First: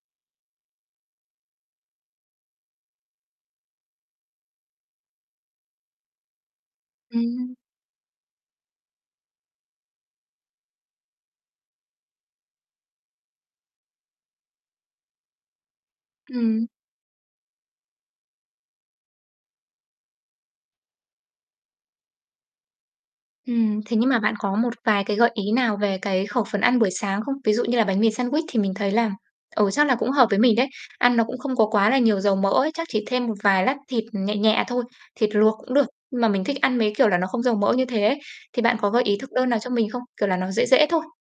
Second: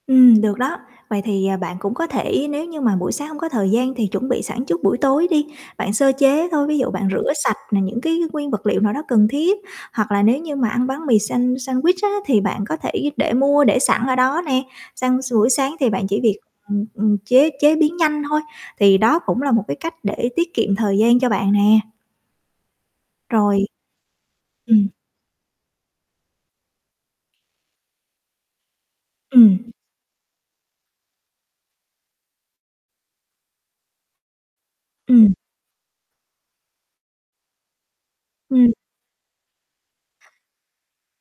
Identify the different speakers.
Speaker 1: Ừm, được đó. Vậy thì, ờ, bạn cũng có thể nếu như mà buổi sáng hông có thời gian thì chuẩn bị sẵn trước buổi tối đi. Bạn sơ chế thôi, ví dụ bạn rửa
Speaker 2: Ừm.
Speaker 1: sạch nè những cái nguyên vật liệu nào đó cần thiết hoặc là nếu như mà ăn bánh mì sand sandwich á, thì bạn có thể để mua để sẵn ở đó nè. Sang buổi sáng thì bạn chỉ việc,
Speaker 2: Ừm.
Speaker 1: ừm, ừm, chế chế biến nhanh thôi. Thì đó cũng là một cái cách để tiết kiệm thời gian cho bạn nè. Rồi.
Speaker 2: Ừm, thế nhưng mà bạn có một
Speaker 1: Ừm.
Speaker 2: vài cái gợi ý nào về cái khẩu phần ăn buổi sáng không? Ví dụ như là bánh mì sandwich thì mình thấy là, ừ,
Speaker 1: Ừm.
Speaker 2: chắc là cũng hợp với mình đấy. Ăn nó cũng không có quá là nhiều dầu mỡ ấy, chắc chỉ thêm một vài lát thịt nhẹ nhẹ thôi, thịt
Speaker 1: Ừm.
Speaker 2: luộc cũng được nhưng mà mình thích ăn mấy cái kiểu là nó không dầu mỡ như thế ấy. Thì
Speaker 1: Ừm.
Speaker 2: bạn có gợi ý thực đơn nào cho mình không? Kiểu là, nó dễ dễ thôi.